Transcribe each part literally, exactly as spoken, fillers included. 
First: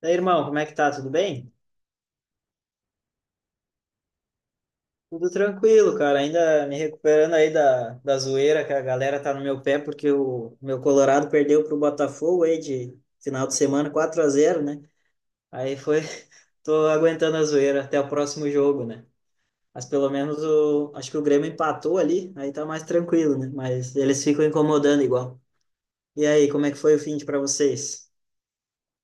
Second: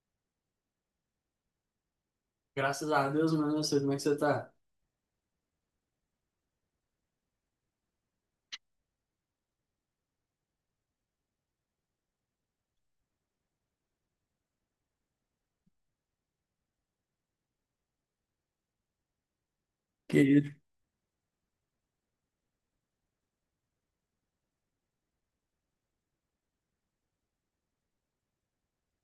Daí, irmão, como é que tá? Tudo bem? Graças a Deus, mano. Eu sei como é que você tá. Tudo tranquilo, cara. Ainda me recuperando aí da, da zoeira que a galera tá no meu pé porque o meu Colorado perdeu pro Botafogo aí de final de semana quatro a zero, né? Aí foi, tô aguentando a zoeira até o próximo jogo, né? Mas pelo Que menos isso? o, acho que o Grêmio empatou ali, aí tá mais tranquilo, né? Mas eles ficam incomodando igual. E aí, como é que foi o fim de pra vocês?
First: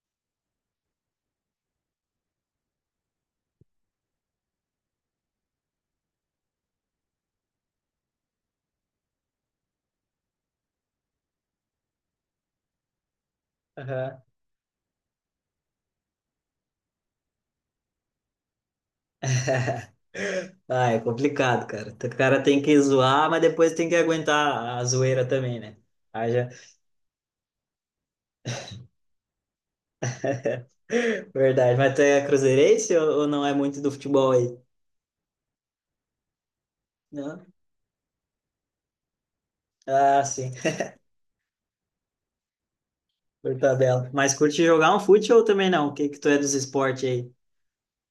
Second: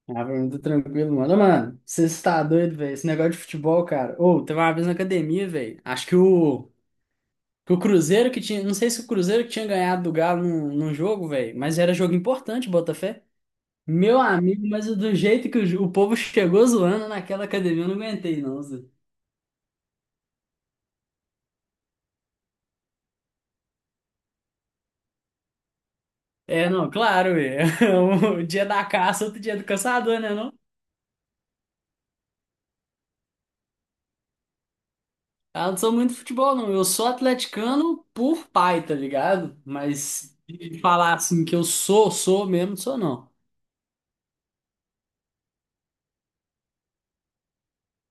Ah, pra mim tá tranquilo, mano. Ô, mano, você está doido, velho. Esse negócio de futebol, cara. Ô, teve uma vez na academia, velho. Acho que o, que o Cruzeiro que tinha. Não sei se o Cruzeiro que tinha ganhado do Galo num, num jogo, velho. Mas era jogo importante, Botafé. Meu Aham. amigo, mas do jeito que o, ju- o povo chegou zoando naquela academia, eu não aguentei, não, Zé. Ah, é complicado, cara. O cara tem que zoar, mas depois tem que aguentar a zoeira também, né? É, não, claro, velho. Um dia da caça, outro dia do caçador, né, não? Verdade, mas tu é cruzeirense ou, ou não é muito do futebol aí? Ah, não sou muito de futebol, não. Eu sou Não? atleticano por pai, tá ligado? Ah, Mas sim, de falar assim que eu sou, sou mesmo, sou não. por tabela. Mas curte jogar um fute ou também não? O que que tu é dos esportes aí?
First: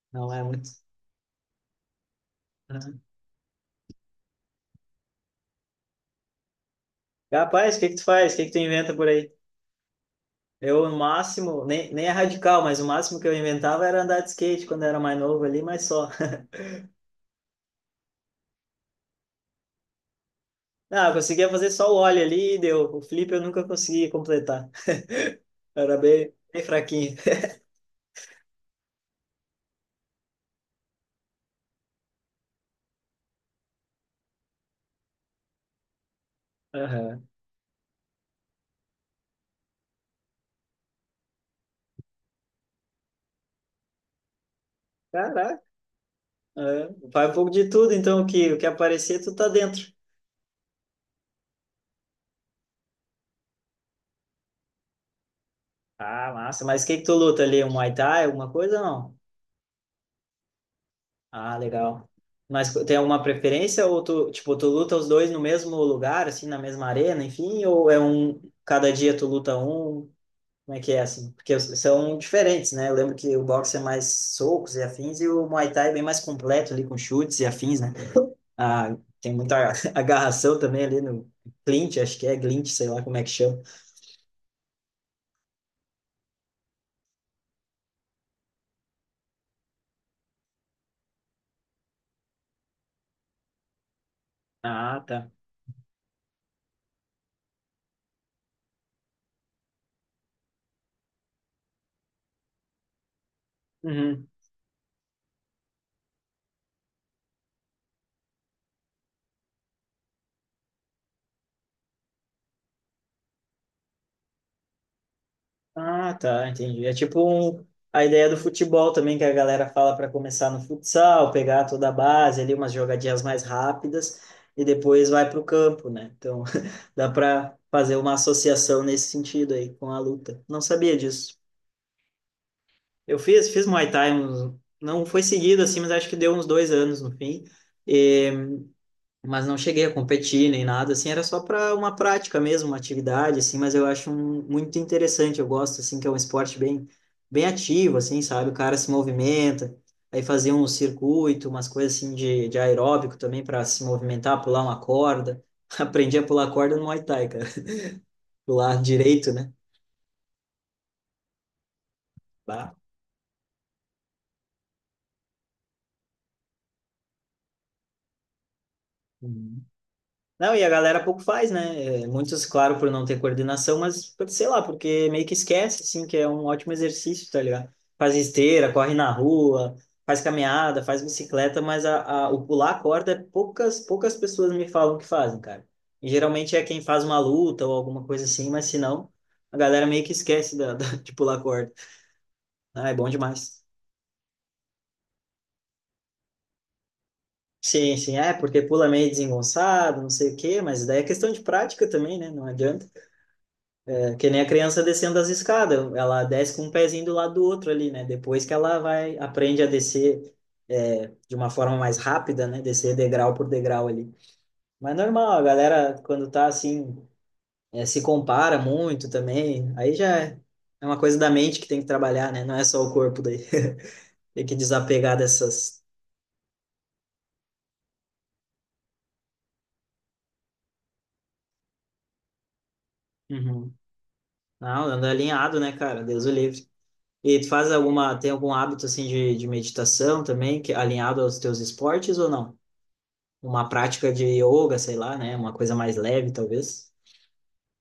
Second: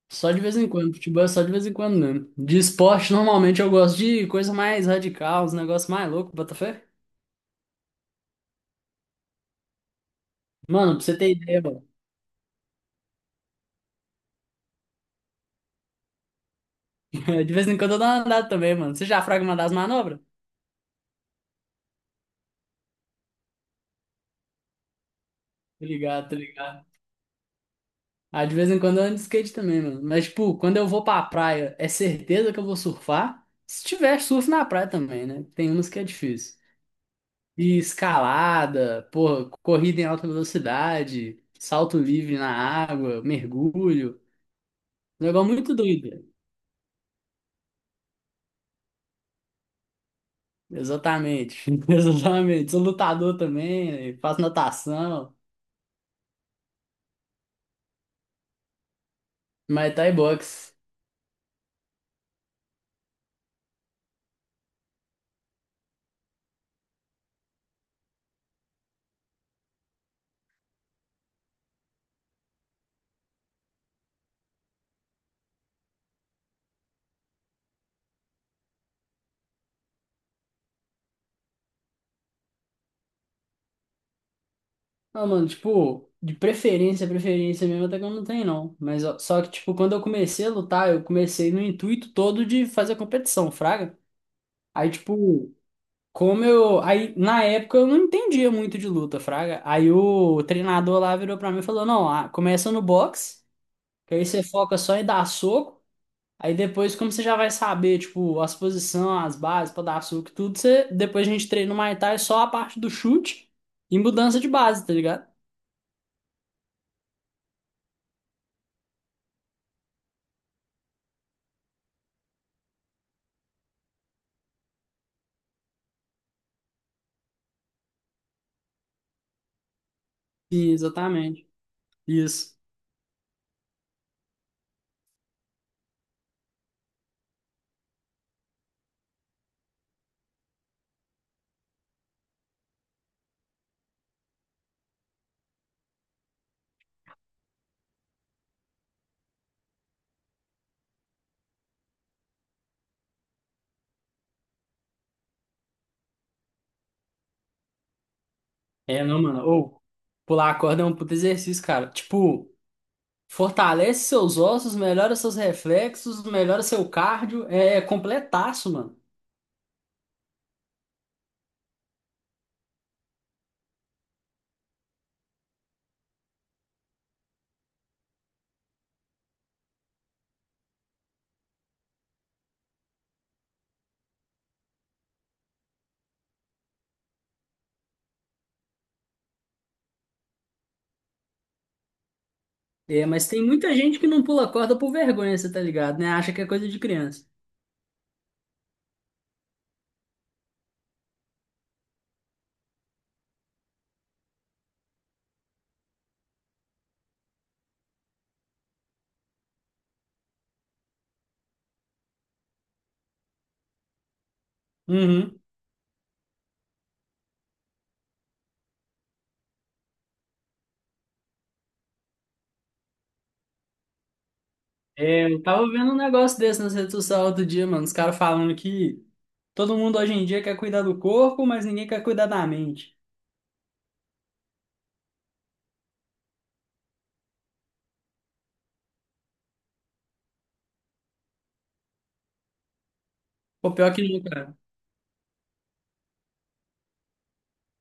Só Não de é vez em muito. quando. Futebol é só de vez em quando mesmo. De Ah. esporte, normalmente eu gosto de coisa mais radical, uns negócios mais loucos, Botafé. Rapaz, o que que tu faz? O que que tu inventa por aí? Eu, Mano, no pra você ter ideia, máximo, mano. nem, nem é radical, mas o máximo que eu inventava era andar de skate quando eu era mais novo ali, mas só. De vez em quando eu dou uma andada também, mano. Você já fraga uma das manobras? Ah, eu conseguia fazer só o ollie ali e deu. O flip eu nunca conseguia completar. Tá Era ligado, bem, tá bem ligado. fraquinho. Ah, de vez em quando eu ando de skate também, mano. Mas, tipo, quando eu vou pra praia, é certeza que eu vou surfar? Se tiver surf na praia também, né? Tem umas que é difícil. Aham. E escalada, porra, corrida em alta velocidade, salto livre na água, mergulho. Um negócio Caraca. muito doido. É, vai um pouco de tudo, então o que, o que aparecer, tu tá dentro. Exatamente. Exatamente. Sou lutador também, né? Faço natação, Ah, massa. Mas o que que tu luta ali? Um Muay Thai, alguma coisa ou não? Muay Thai, boxe. Ah, legal. Mas tem alguma preferência ou tu, tipo, tu luta os dois no mesmo lugar, assim, na mesma arena, enfim, ou é um, cada dia tu luta um? Como é que é assim? Porque os- são diferentes, né? Eu lembro que o boxe é mais socos e afins e o Muay Thai é bem mais completo ali com chutes e afins, né? Ah, tem muita agarração também ali no clinch, acho que é glint, sei lá como é que chama. Ah, mano, tipo, de preferência, preferência mesmo, até que eu não tenho, não. Mas ó, só que, tipo, quando eu comecei a lutar, eu comecei no intuito todo de fazer competição, fraga. Aí, Ah, tá. tipo, como eu. Aí, na época, eu não entendia muito de luta, fraga. Aí o treinador lá virou pra mim e falou: não, ah, começa no boxe, que aí Uhum. você foca só em dar soco. Aí depois, como você já vai saber, tipo, as posições, as bases pra dar soco e tudo, você depois a gente treina no Muay Thai só a parte do chute e mudança de base, tá ligado? Ah, tá, entendi. É tipo um- a ideia do futebol também que a galera fala para começar no futsal, pegar toda a base ali, umas jogadinhas mais rápidas e depois vai para o campo, né? Então dá para fazer uma associação nesse sentido aí com a luta. Não Sim, sabia disso. exatamente. Isso. Eu fiz, fiz Muay Thai, uns- não foi seguido assim, mas acho que deu uns dois anos no fim. Mas não cheguei a competir nem nada, assim, era só para uma prática mesmo, uma atividade, assim, mas eu acho um- muito interessante, eu gosto, assim, que é um esporte bem, bem ativo, assim, sabe? O cara se movimenta, aí fazia um circuito, umas coisas assim de, de aeróbico também para se movimentar, pular uma corda. Aprendi a pular corda no Muay Thai, cara. Pular É, não, direito, mano. né? Ou pular a corda é um puto exercício, cara. Tipo. Bah. Fortalece seus ossos, melhora seus reflexos, melhora seu cardio. É é completaço, mano. Não, e a galera pouco faz, né? É, muitos, claro, por não ter coordenação, mas por- sei lá, porque meio que esquece, assim, que é um ótimo exercício, tá ligado? Faz esteira, corre na rua, faz caminhada, faz bicicleta, mas a, a- o pular a corda, poucas, poucas pessoas me falam que fazem, cara. E geralmente é quem faz uma luta ou alguma coisa assim, mas se não, a galera meio que esquece da, da- de pular a corda. Ah, é É, bom mas tem demais. muita gente que não pula corda por vergonha, você tá ligado, né? Acha que é coisa de criança. Sim, sim, é, porque pula meio desengonçado, não sei o quê, mas daí é questão de prática também, né? Não adianta. Que nem a criança descendo as escadas, ela desce com um pezinho do lado do outro ali, né? Depois que ela vai, aprende a descer é, de uma forma mais rápida, né? Descer degrau por degrau ali. Mas normal, Uhum. a galera, quando tá assim, é, se compara muito também, aí já é é uma coisa da mente que tem que trabalhar, né? Não é só o corpo daí. Tem que desapegar É, eu tava dessas. vendo um negócio desse nas redes sociais outro dia, mano. Os caras falando que todo mundo hoje em dia quer cuidar do corpo, mas ninguém quer cuidar da mente. Uhum. Não, anda alinhado, né, cara? Deus o livre. E tu faz alguma, tem algum hábito assim de, de meditação também, que é alinhado aos teus esportes ou não? Uma Pô, pior que prática não, de cara. yoga, sei lá, né? Uma coisa mais leve, talvez.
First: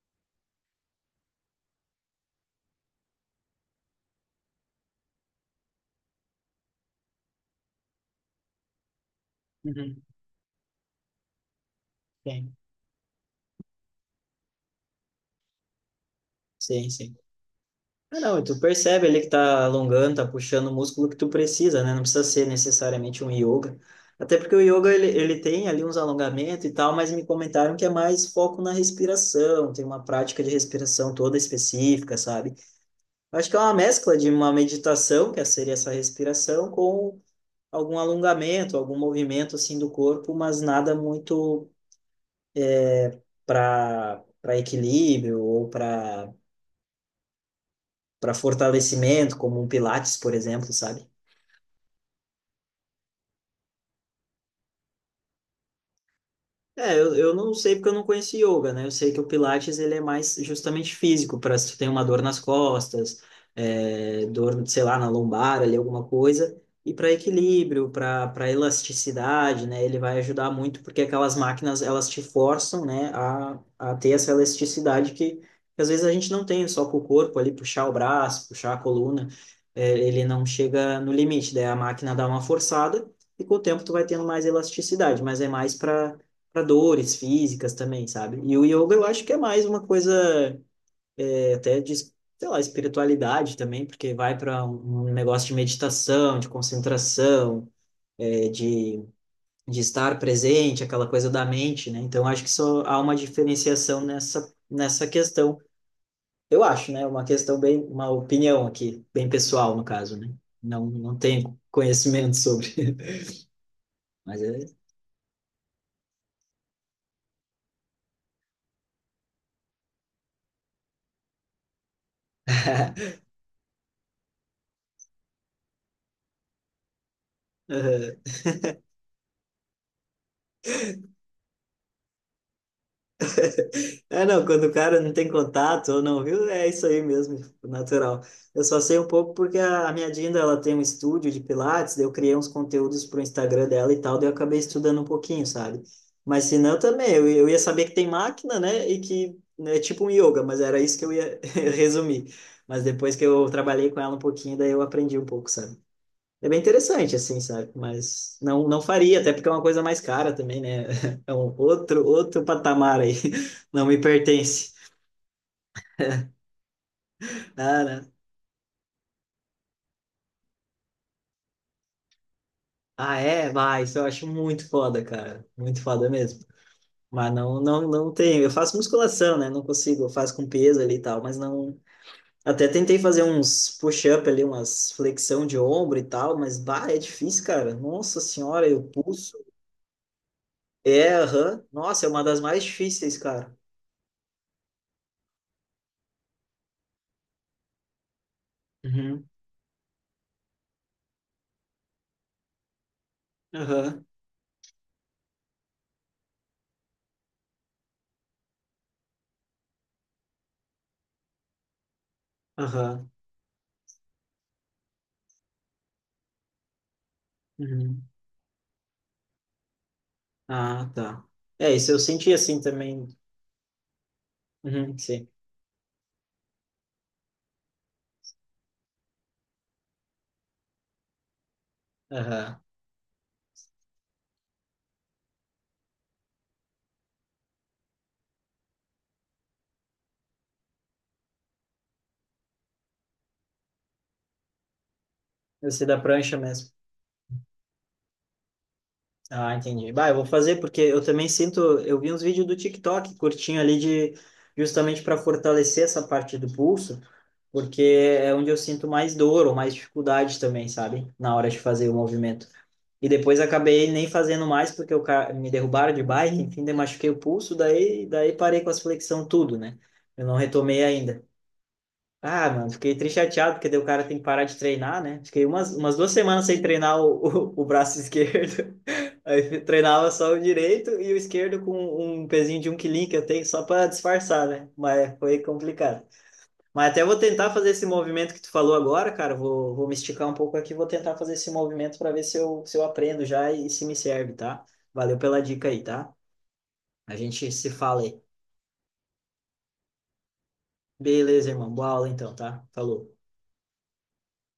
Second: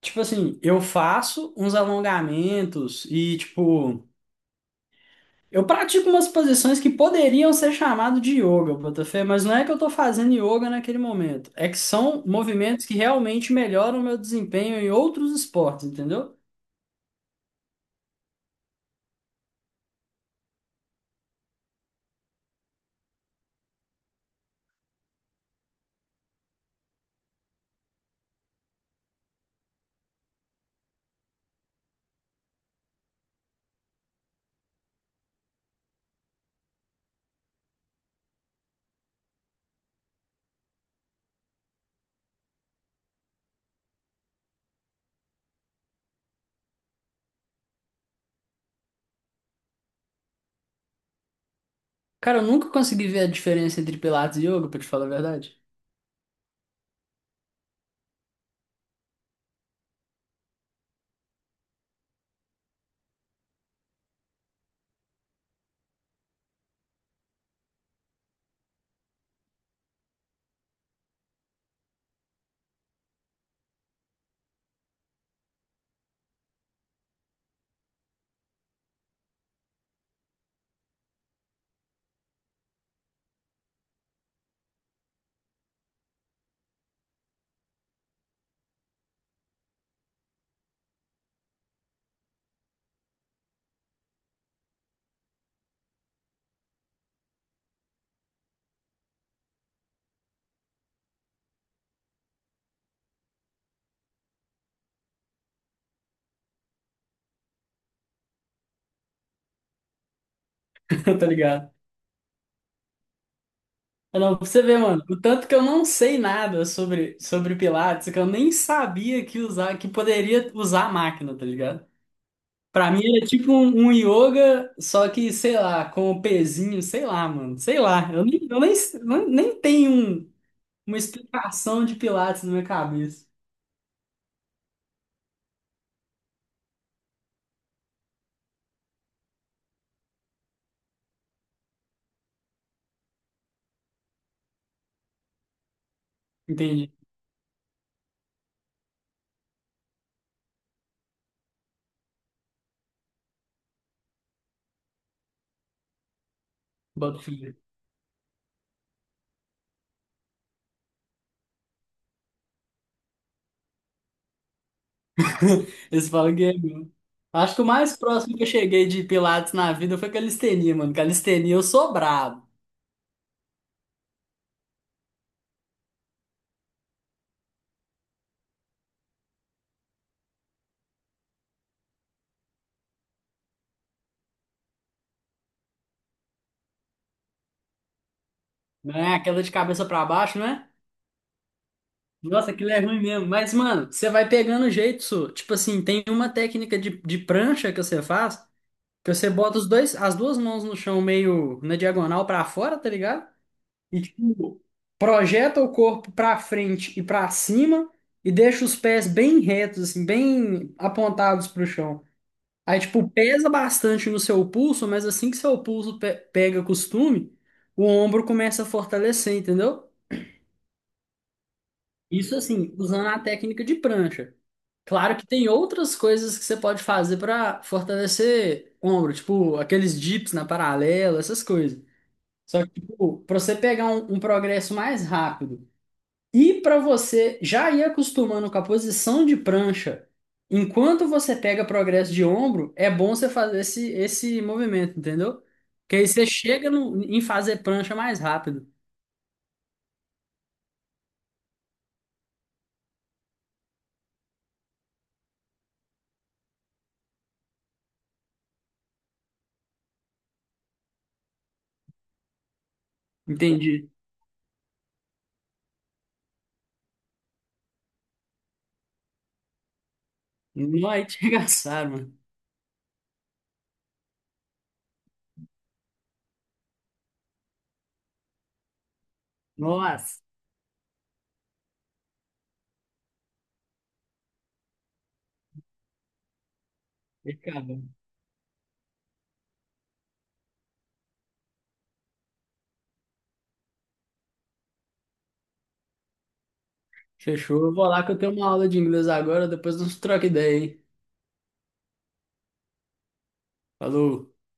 Tipo assim, eu faço uns alongamentos e, tipo. Eu pratico umas posições que poderiam ser chamadas de yoga, Botafé, mas não é que eu estou Uhum, fazendo yoga naquele momento. É que são tem. movimentos que realmente melhoram o meu desempenho em outros esportes, entendeu? Sim, sim. Ah, não, e tu percebe ali que tá alongando, tá puxando o músculo que tu precisa, né? Não precisa ser necessariamente um yoga. Até porque o yoga, ele, ele tem ali uns alongamentos e tal, mas me comentaram que é mais foco na respiração, tem uma prática de respiração toda específica, sabe? Eu acho que é uma mescla de uma meditação, que seria essa respiração, com algum alongamento, algum movimento, assim, do corpo, mas nada muito para para equilíbrio ou para para fortalecimento, como um Pilates, por exemplo, sabe? Cara, eu nunca consegui ver a diferença entre Pilates e yoga, pra te falar a verdade. É, eu, eu não sei porque eu não conheci yoga, né? Eu sei que o Pilates ele é mais justamente físico, para se tu tem uma dor nas costas, é, dor, sei lá, na lombar, ali alguma coisa, e para equilíbrio, para para elasticidade, né? Ele vai ajudar muito porque aquelas máquinas elas te forçam, né, a, a ter essa elasticidade que, que às vezes a gente não tem só com o corpo ali, puxar o braço, puxar a coluna, é, ele não chega no limite, daí a máquina dá uma forçada e com o tempo tu vai tendo mais elasticidade, mas é mais para para dores físicas também, sabe? E o yoga eu acho que é mais uma coisa é, até de, sei lá, espiritualidade também, porque vai para um um negócio de meditação, de concentração, é, de, de estar presente, aquela coisa da mente, né? Então acho que só há uma diferenciação nessa, nessa questão. Eu acho, né? Uma questão bem, uma opinião aqui, bem pessoal no caso, né? Não, não Tá tenho ligado? conhecimento sobre, Ah, não, mas pra você é. ver, mano, o tanto que eu não sei nada sobre, sobre Pilates, que eu nem sabia que usar, que poderia usar a máquina, tá ligado? Pra mim era tipo um, um yoga, só que, sei lá, com o pezinho, sei lá, mano. Sei lá. Eu Aham. nem, eu nem, nem nem tenho um- uma explicação de Pilates na minha cabeça. É, não, quando o cara não tem contato ou não viu, é isso aí mesmo, tipo, natural. Eu só sei um pouco porque a, a minha Dinda, ela tem um estúdio de Pilates, daí eu criei uns conteúdos pro Instagram dela e tal, daí eu acabei estudando um pouquinho, sabe? Mas se não, Entendi. também, eu, eu ia saber que tem máquina, né, e que né, é tipo um yoga, mas era isso que eu ia resumir. Mas depois que eu trabalhei com ela um pouquinho, daí eu aprendi um pouco, sabe? É bem interessante, Boto assim, fé. sabe? Mas não, não faria, até porque é uma coisa mais cara também, né? É um outro, outro patamar aí. Não me pertence. Eles falam que é mesmo. Acho que o Ah, mais né? próximo que eu cheguei de Pilates na vida foi calistenia, mano. Calistenia eu sou brabo, Ah, é? Vai, isso eu acho muito foda, cara. Muito foda mesmo. Mas não, não, não tenho. Eu faço musculação, né? Não consigo. Eu faço com peso ali e tal, mas não. Até tentei fazer uns push-up ali, umas flexão de ombro e tal, mas, bah, é difícil, cara. Nossa senhora, eu né? pulso. Aquela de cabeça pra baixo, né? É, aham. Nossa, é uma das Nossa, mais aquilo é ruim difíceis, mesmo. Mas, cara. mano, você vai pegando o jeito, Su. Tipo assim, tem uma técnica de, de prancha que você faz. Que Uhum. você bota os dois, as duas mãos no chão meio na diagonal pra fora, tá ligado? E Aham. tipo, projeta o corpo pra frente e pra cima e deixa os pés bem retos, assim, bem apontados pro chão. Aí tipo, Aham. pesa bastante no seu pulso, mas assim que seu pulso pe- pega costume, o Uhum. ombro começa a fortalecer, entendeu? Ah, tá. É, isso eu senti Isso assim assim, usando também. a técnica de prancha. Uhum, Claro que sim. tem outras coisas que você pode fazer para fortalecer ombro, tipo aqueles dips na paralela, essas coisas. Aham. Só que, tipo, para você pegar um, um progresso mais rápido e para você já ir acostumando com a posição de prancha, enquanto você pega progresso de ombro, é bom você fazer esse, esse movimento, entendeu? Esse da Que aí você prancha chega mesmo. no- em fazer prancha mais rápido. Ah, entendi. Bah, eu vou fazer porque eu também sinto. Eu vi uns vídeos do TikTok curtinho ali de justamente para fortalecer essa parte do pulso, porque é onde eu sinto mais dor ou mais dificuldade também, sabe? Na hora de fazer o movimento. E depois Entendi. acabei nem fazendo mais porque eu ca- me derrubaram de bike, enfim, daí machuquei o pulso, daí, daí parei com as flexão tudo, né? Eu não retomei Não, aí te ainda. arregaçaram, mano. Ah, mano, fiquei triste chateado, porque daí o cara tem que parar de treinar, né? Fiquei umas, umas duas semanas sem treinar o, o, o braço esquerdo. Aí treinava Nossa. só o direito e o esquerdo com um pezinho de um quilinho que eu tenho só para disfarçar, né? Mas foi complicado. Mas até vou E, tentar fazer cara, esse movimento que tu falou agora, cara. Vou, vou me esticar um pouco aqui, vou tentar fazer esse movimento para ver se eu, se eu aprendo já e se me serve, tá? Valeu pela dica aí, tá? A gente fechou. se Eu vou fala lá que eu aí. tenho uma aula de inglês agora, depois nós troca ideia, hein? Beleza, irmão. Boa aula então, tá? Falou. Falou.